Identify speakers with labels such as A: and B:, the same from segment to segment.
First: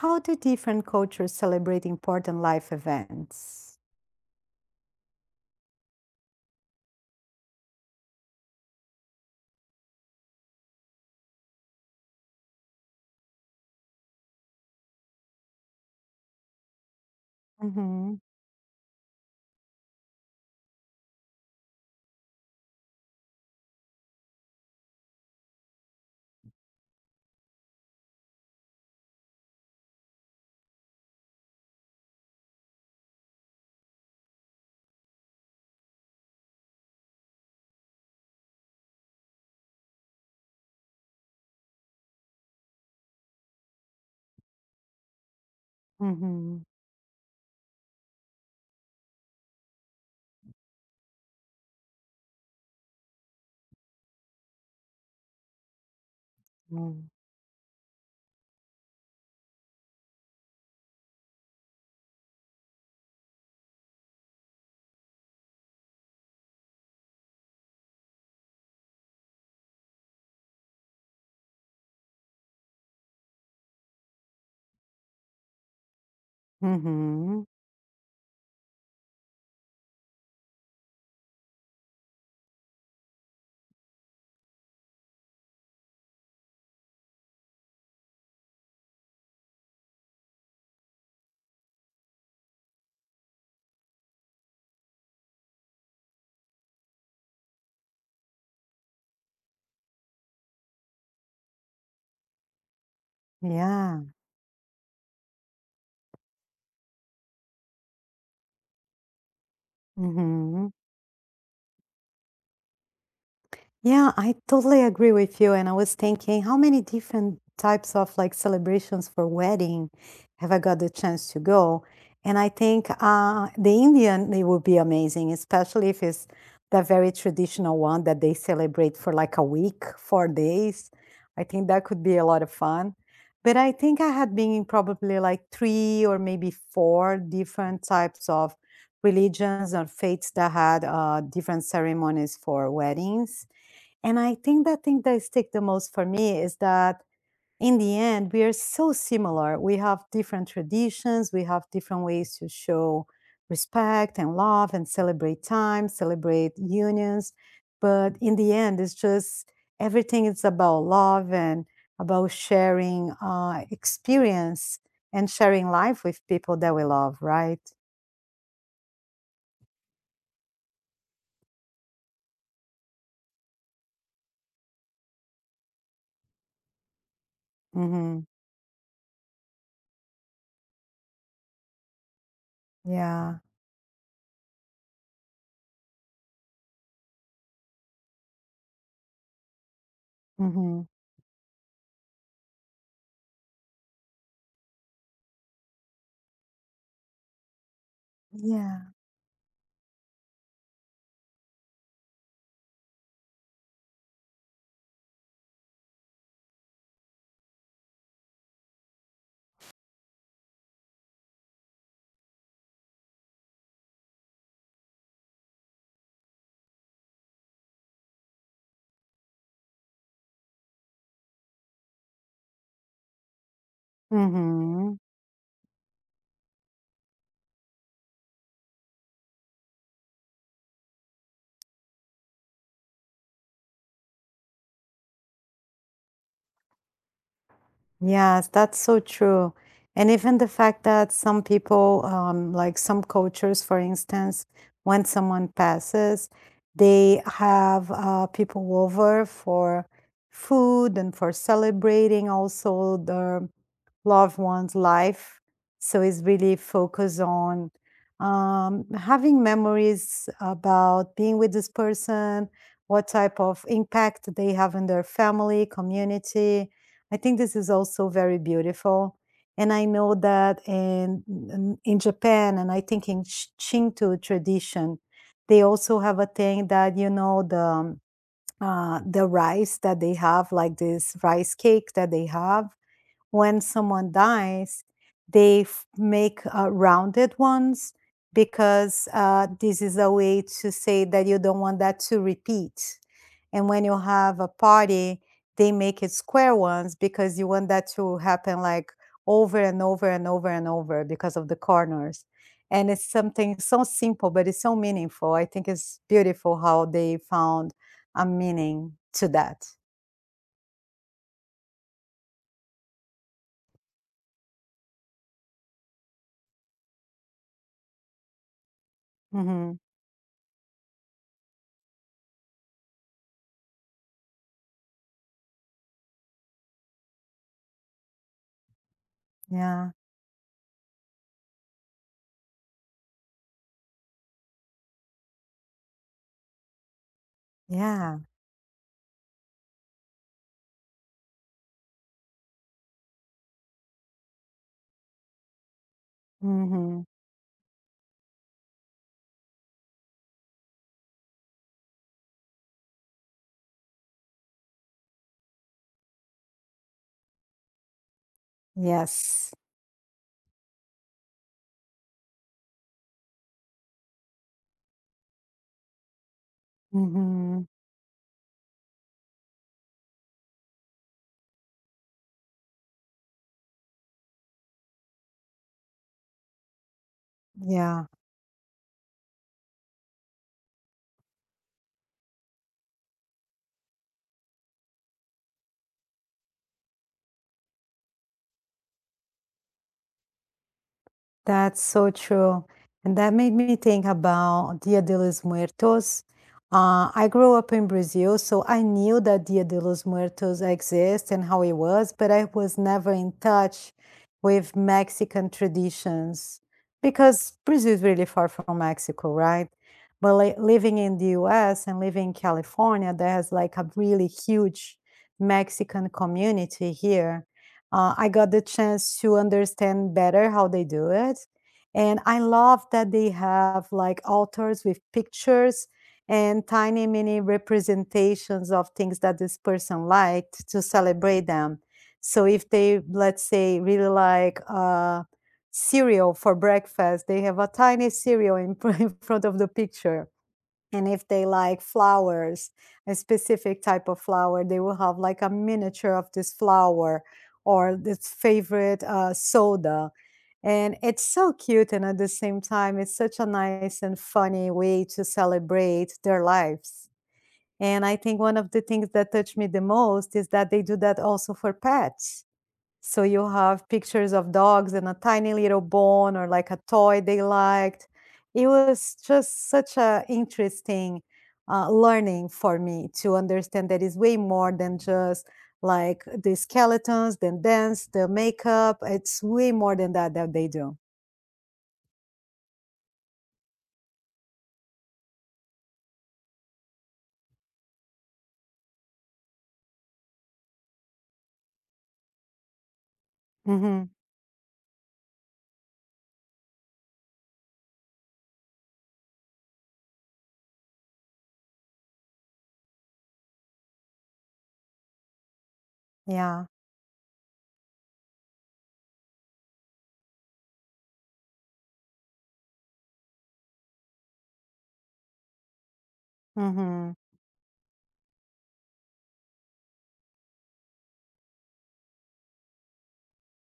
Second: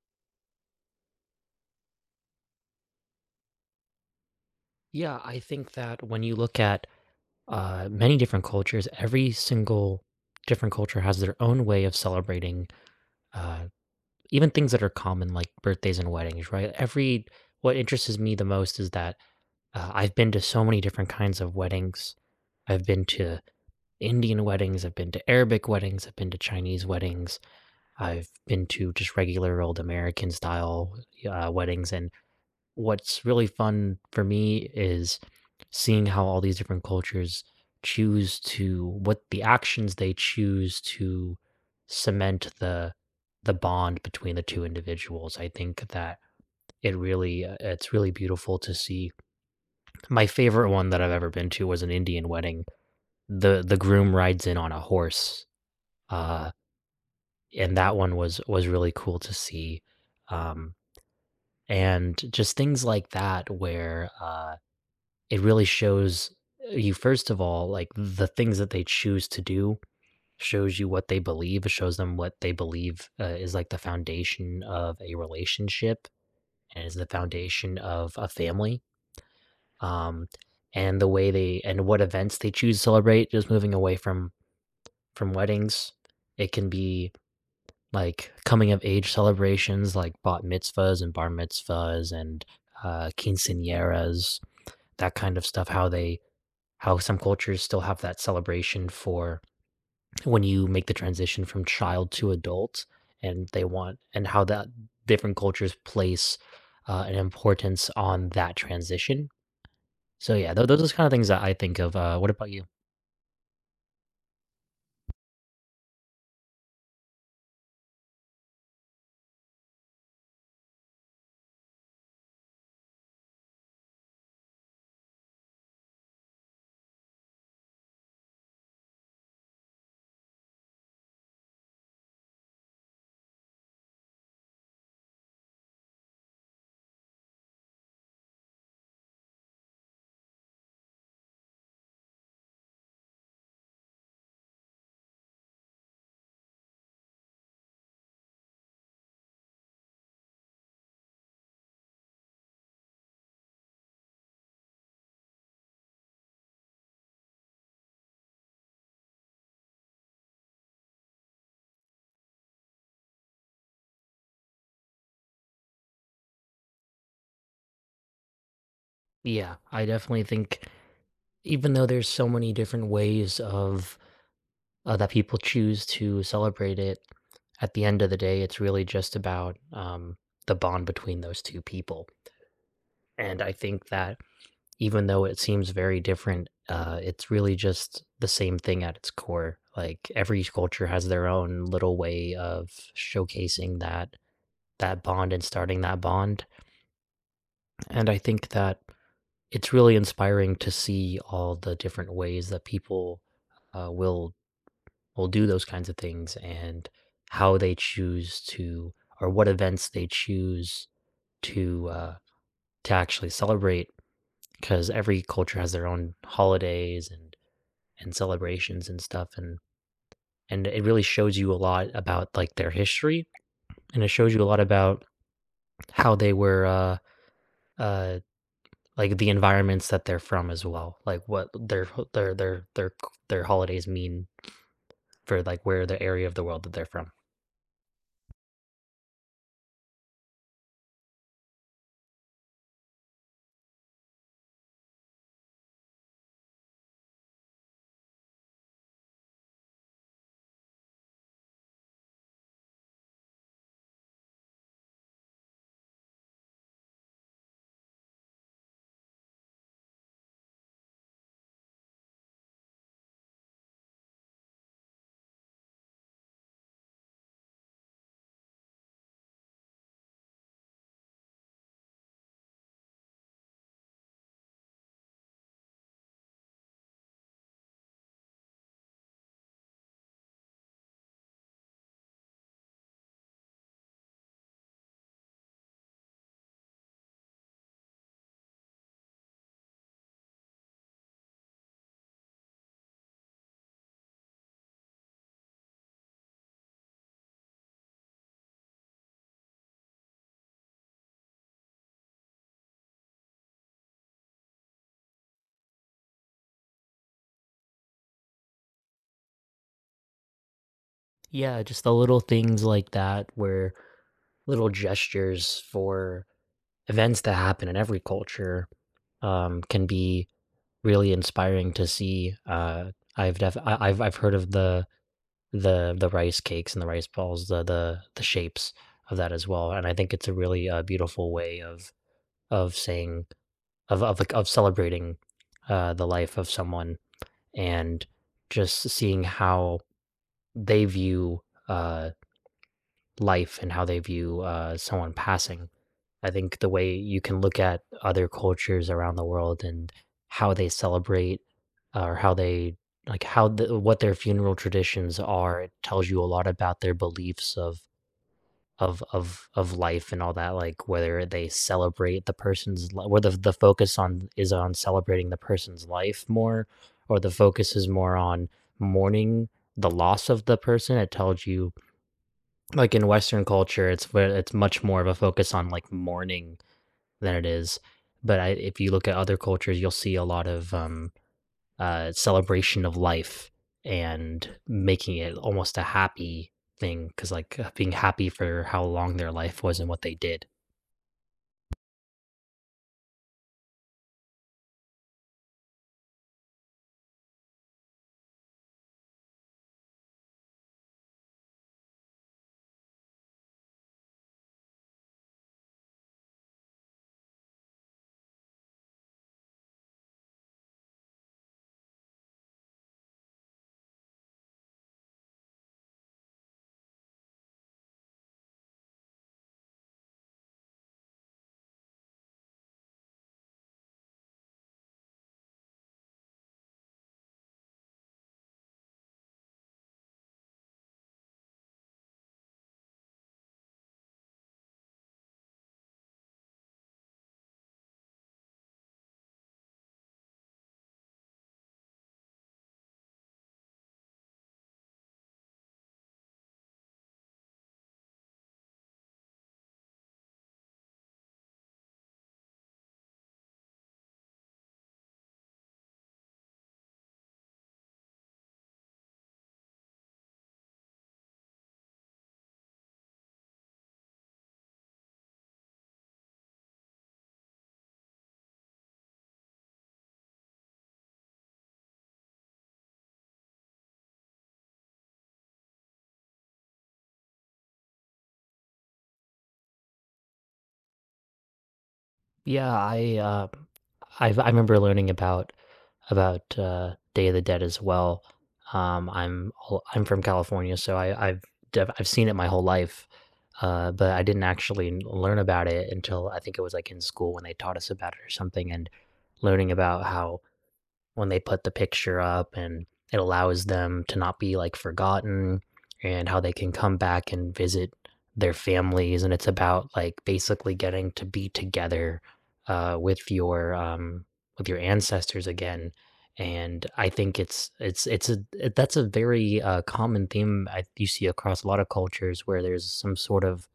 A: How do different cultures celebrate important life events?
B: Yeah, I think that when you look at many different cultures, every single different culture has their own way of celebrating uh, even things that are common, like birthdays and weddings, right? Every What interests
A: Mhm.
B: me the most is that I've been to so many different kinds of weddings. I've been to Indian weddings, I've been to Arabic weddings, I've been to Chinese weddings, I've been to just regular old American style weddings, and what's really fun for me is seeing how all these different cultures choose to what the actions they choose to cement the bond between the two individuals. I think that
A: Mhm.
B: it's really beautiful to see. My favorite one that I've ever been to was an Indian wedding. The groom rides in on a horse. Uh
A: Mm.
B: and that one was really cool to see. Um and just things like that where it really shows you, first of all, like the things that they choose to do shows you what they believe. It shows them what they believe is like the foundation of a relationship and is the
A: Mhm.
B: foundation of a family. Um, and the way they and what events they choose to celebrate, just moving away from weddings. It can be like coming of age celebrations, like bat mitzvahs and bar mitzvahs and quinceañeras, that kind of stuff. How some cultures still have that celebration for when you make the transition from child to adult and they want
A: Yeah.
B: and how that different cultures place an importance on that transition. So yeah,
A: Mhm.
B: those are kind of things that I think of. What about you?
A: Yeah, I totally agree with you. And I was thinking, how many different types of like celebrations for wedding have I got the chance to go? And I think the Indian, they will be amazing, especially if it's the very traditional one that they celebrate for like a week, 4 days. I think that could be a lot of fun. But I think I had been in probably like three or maybe four different types of religions or faiths that had different ceremonies for weddings, and I think the thing that stick the most for me is that in the end, we are so similar. We have different traditions, we have different ways to show respect and love and celebrate time, celebrate unions. But in the end, it's just everything is about love and about sharing experience and sharing life with people that we love, right?
B: Yeah, I definitely think even though there's so many different ways of that people choose to celebrate it, at the end of the
A: Mm-hmm.
B: day it's really just about, the bond between those two people.
A: Yeah.
B: And I think that even though it seems very different, it's really just the same thing at its core. Like every
A: Mm-hmm.
B: culture has their own little way of showcasing that, that bond and starting that bond. And I think that
A: Yeah.
B: it's really inspiring to see all the different ways that people uh, will will do those kinds of things and how they choose to, or what events they choose to uh, to actually celebrate, because every culture has their own holidays and celebrations and stuff, and it really shows you a lot about like their history and it shows you a lot
A: Mm-hmm.
B: about how they were uh like the environments that they're from as well, like what their their holidays mean for like where the area of the world that they're from.
A: Yes, that's so true. And even the fact that some people, like some cultures, for instance, when someone passes, they have people over for food and for celebrating also the loved one's life. So it's really focused on having memories about being with this person, what type of impact they have in their family, community. I think this is also very beautiful. And I know that in Japan, and I think in Shinto tradition, they also have a thing that the rice that they have, like this rice cake that they have when someone dies, they make rounded ones because this is a way to say that you don't want that to repeat. And when you have a party, they make it square ones because you want that to happen like over and over and over and over because of the corners. And it's something so simple, but it's so meaningful. I think it's beautiful how they found a meaning to that.
B: Yeah, just the little things like that where little gestures for events that happen in every culture,
A: Hmm.
B: can be really inspiring to see. I've I've heard of the the rice cakes and the rice balls, the shapes of that as well, and
A: Yeah.
B: I think it's a really, beautiful way of saying of, like, of celebrating, the life of someone, and
A: Yeah.
B: just seeing how they view, uh, life and how they view, someone passing. I think the way
A: Hmm.
B: you can look at other cultures around the world and how they celebrate, or how they, like, how the what their funeral traditions are, it tells you a lot about their beliefs of
A: Yes.
B: life and all that. Like whether they celebrate the whether the focus on is on celebrating the person's life more, or the
A: Mhm.
B: focus is more on mourning the loss of the person. It tells you, like in western culture it's where it's much more of a focus on like mourning than it is.
A: Yeah,
B: But if you look at other cultures you'll see a lot of celebration of life, and making it almost a happy thing because, like, being happy for how long their life was and what they did.
A: that's so true, and that made me think about Dia de los Muertos. I grew up in Brazil, so I knew that Dia de los Muertos exists and how it was, but I was never in touch with Mexican traditions because Brazil is really far from Mexico, right? But like living in the US and living in California, there's like a really huge Mexican community here. I got the chance to understand better how they do it. And I love that they have like altars with pictures and tiny mini representations of things that this person liked to celebrate them. So if they, let's say, really like cereal for breakfast, they have a tiny cereal in, in front of the picture. And if they like flowers, a specific type of flower, they will have like a miniature of this flower or this favorite soda. And it's so cute. And at the same time, it's such a nice and funny way to celebrate their lives. And I think one of the things that touched me the most is that they do that also for pets. So you have pictures of dogs and a tiny little bone or like a toy they liked. It was just such a interesting learning for me to understand that it's way more than just like the skeletons, the dance, the makeup. It's way more than that that they do.
B: Yeah, I, I remember learning about day of the dead as well. I'm I'm from California, so I I've I've seen it my whole life.
A: Hmm.
B: But I didn't actually learn about it until, I think it was like in school when they taught us about it or something. And learning about how when they put the picture up, and it allows them to not be like forgotten, and how they
A: Yeah.
B: can come back and visit their families, and it's about like basically getting to be together with your, with your ancestors again. And I
A: Hmm.
B: think it's a that's a very common theme. You see across a lot of cultures where there's some sort of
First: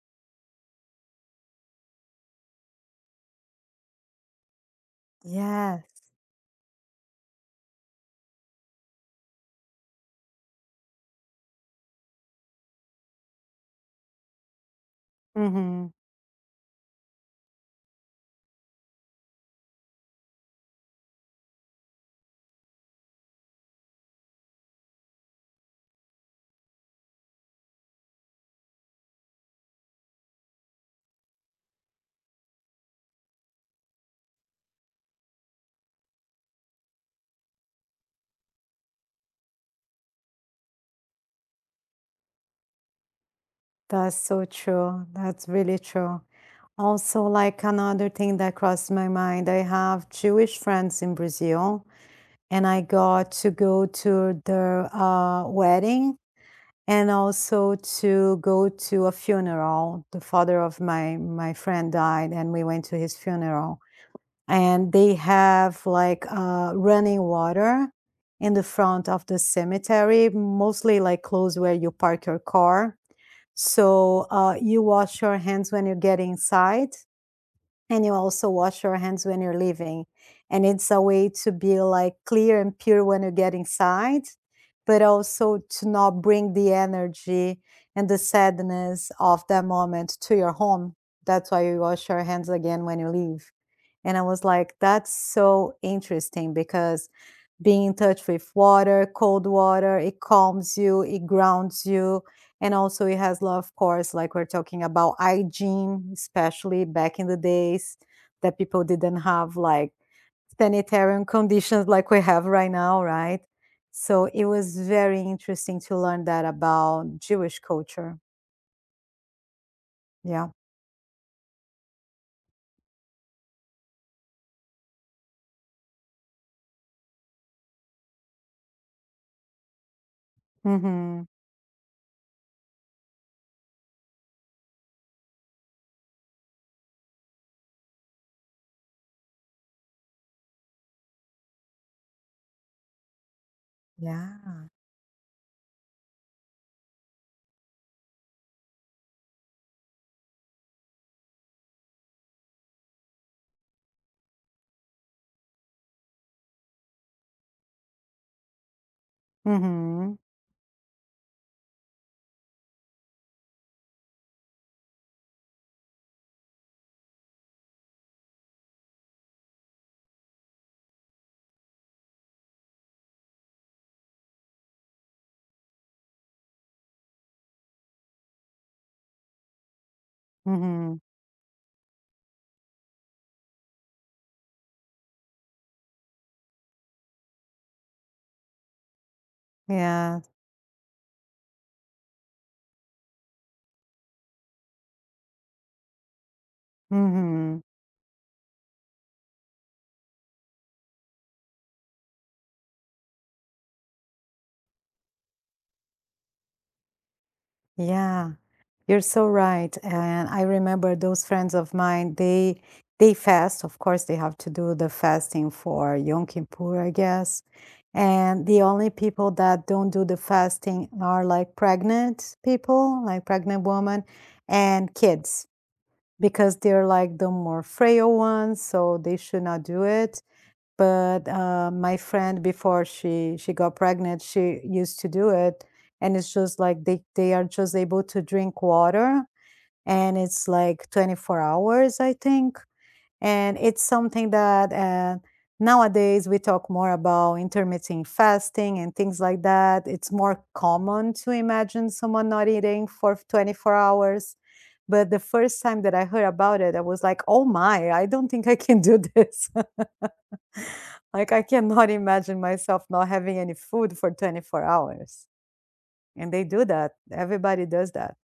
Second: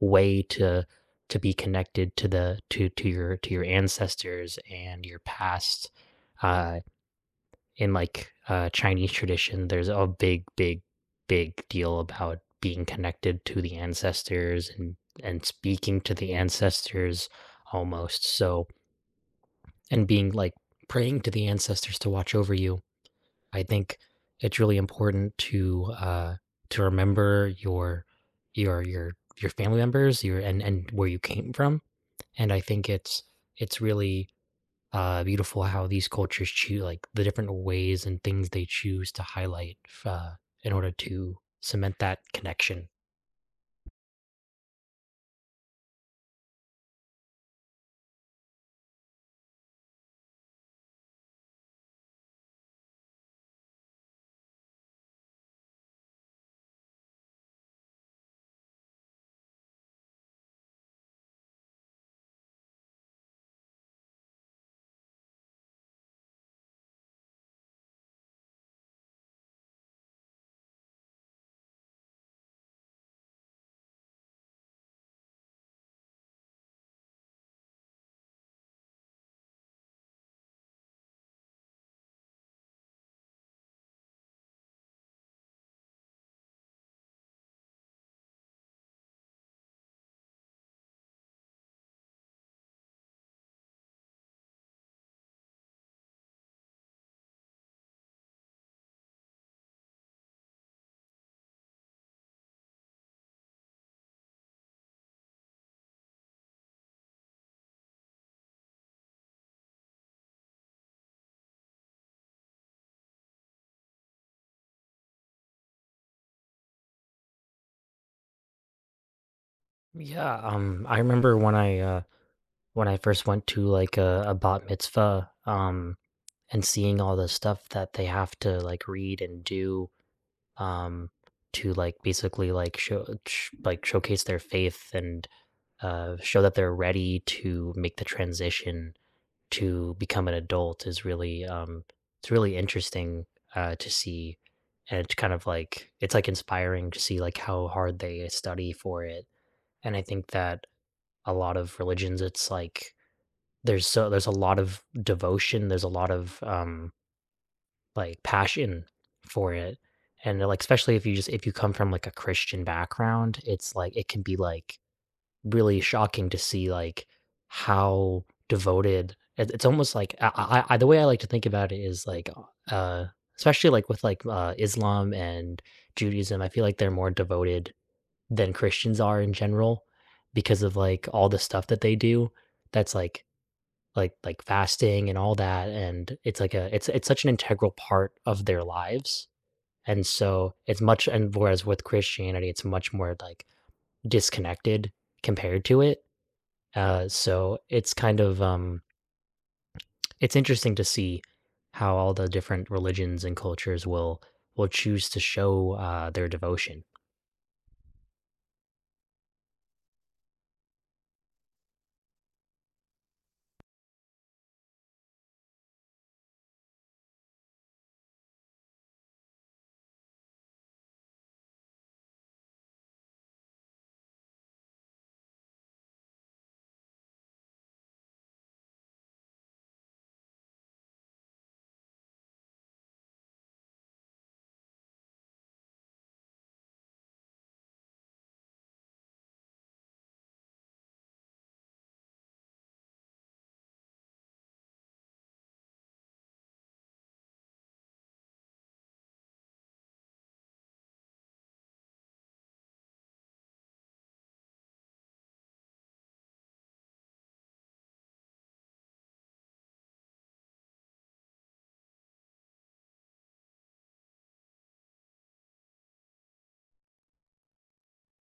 B: way to be connected to the to your ancestors and your past.
A: Yes.
B: uh, in like Chinese tradition, there's a big, big, big deal about being connected to the ancestors and
A: Hmm.
B: speaking to the ancestors almost. So, and being like praying to the ancestors to watch over you. I think it's really important to remember your your your your family members, your and where you came from. And I think it's really beautiful how these cultures choose, like the different ways and things they choose to highlight in order to cement that connection.
A: That's so true. That's really true. Also, like another thing that crossed my mind, I have Jewish friends in Brazil and I got to go to the wedding and also to go to a funeral. The father of my friend died, and we went to his funeral. And they have like running water in the front of the cemetery, mostly like close where you park your car. So you wash your hands when you get inside and you also wash your hands when you're leaving. And it's a way to be like clear and pure when you get inside, but also to not bring the energy and the sadness of that moment to your home. That's why you wash your hands again when you leave. And I was like, that's so interesting because being in touch with water, cold water, it calms you, it grounds you. And also, it has, love, of course, like we're talking about hygiene, especially back in the days that people didn't have like sanitarian conditions like we have right now, right? So it was very interesting to learn that about Jewish culture.
B: Yeah,
A: Yeah.
B: I remember when I first went to like a bat mitzvah, and seeing all the stuff that they have to like read and do, um,
A: Mm-hmm.
B: to like basically like like showcase their faith and show that they're ready to make the transition to become an adult is really it's really interesting to see.
A: Yeah.
B: And it's kind of like, it's like inspiring to see like how hard they study for it. And I think that a lot of religions, it's like there's a lot of devotion, there's a lot of like passion for it.
A: Mm-hmm.
B: And like especially if you just if you come from like a Christian background, it's like it can be like really shocking to see, like, how devoted it. It's almost like I the way I like to think about it is, like, especially, like, with, like, Islam and Judaism, I feel like they're more devoted than Christians are in general, because of,
A: Mm-hmm.
B: like, all the stuff that they do that's, like fasting and all that, and it's like a it's such an integral part of their lives, and
A: Yeah.
B: so it's much, and whereas with Christianity, it's much more, like, disconnected compared to it.
A: Mm-hmm.
B: So it's kind of it's interesting to see how all the different religions and cultures will choose to show their devotion.
A: Yeah. You're so right. And I remember those friends of mine, they fast. Of course, they have to do the fasting for Yom Kippur, I guess. And the only people that don't do the fasting are like pregnant people, like pregnant women and kids, because they're like the more frail ones, so they should not do it. But my friend, before she got pregnant, she used to do it, and it's just like they are just able to drink water and it's like 24 hours, I think. And it's something that nowadays we talk more about intermittent fasting and things like that. It's more common to imagine someone not eating for 24 hours. But the first time that I heard about it, I was like, oh my, I don't think I can do this. Like, I cannot imagine myself not having any food for 24 hours. And they do that. Everybody does that.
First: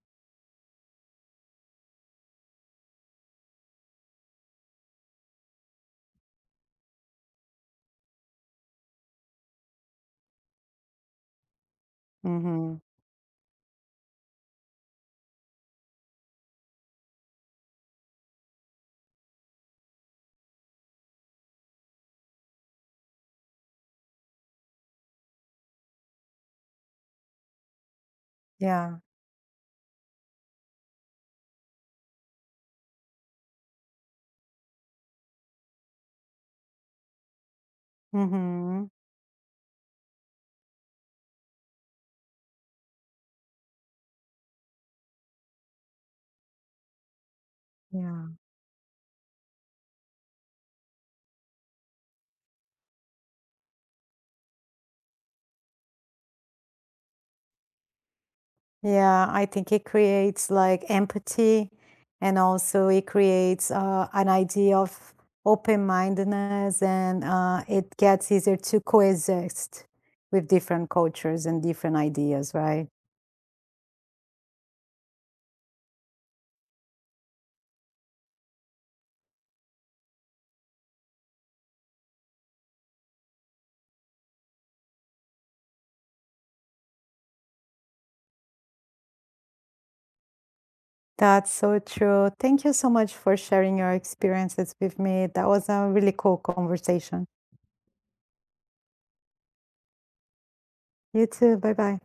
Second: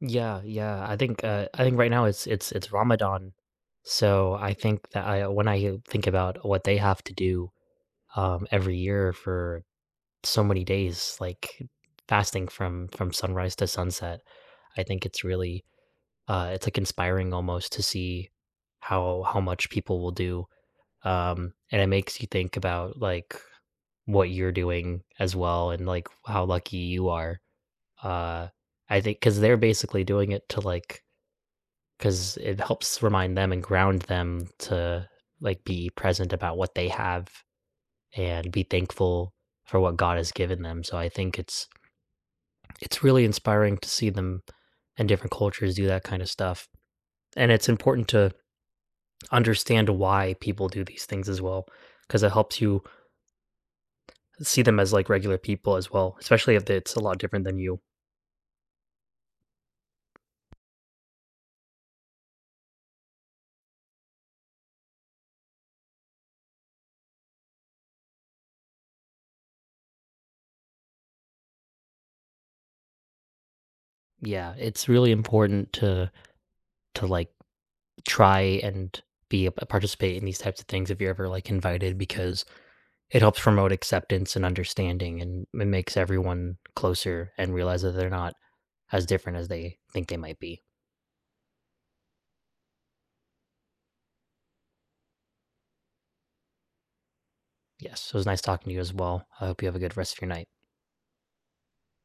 B: Yeah, yeah. I think right now it's it's Ramadan, so I think that I, when I think about what they have to do, every year for so many days, like fasting
A: Hmm.
B: from sunrise to sunset, I think it's really, it's like inspiring almost to see how much people will do, and it makes you think about, like, what you're doing as well, and like how lucky you are. uh
A: Yeah.
B: I think because they're basically doing it to like, because it helps remind them and ground them to like be present about what they have and be
A: Hmm.
B: thankful for what God has given them. So I think it's really inspiring to see them and different cultures do that kind of stuff. And it's important to
A: Yeah.
B: understand why people do these things as well, because it helps you see them as like regular people as well, especially if it's a lot different than you.
A: Yeah, I think it creates like empathy and also it creates an idea of open-mindedness and it gets easier to coexist with different cultures and different ideas, right?
B: Yeah, it's really important to like try and be a participate in these types of things if you're ever like invited, because it helps promote acceptance and understanding, and it makes everyone closer and realize that they're not as different as they think they might be.
A: That's so true. Thank you so much for sharing your experiences with me. That was a really cool conversation.
B: Yes, it was nice talking to you as well. I hope you have a good rest of your night.
A: You too. Bye bye.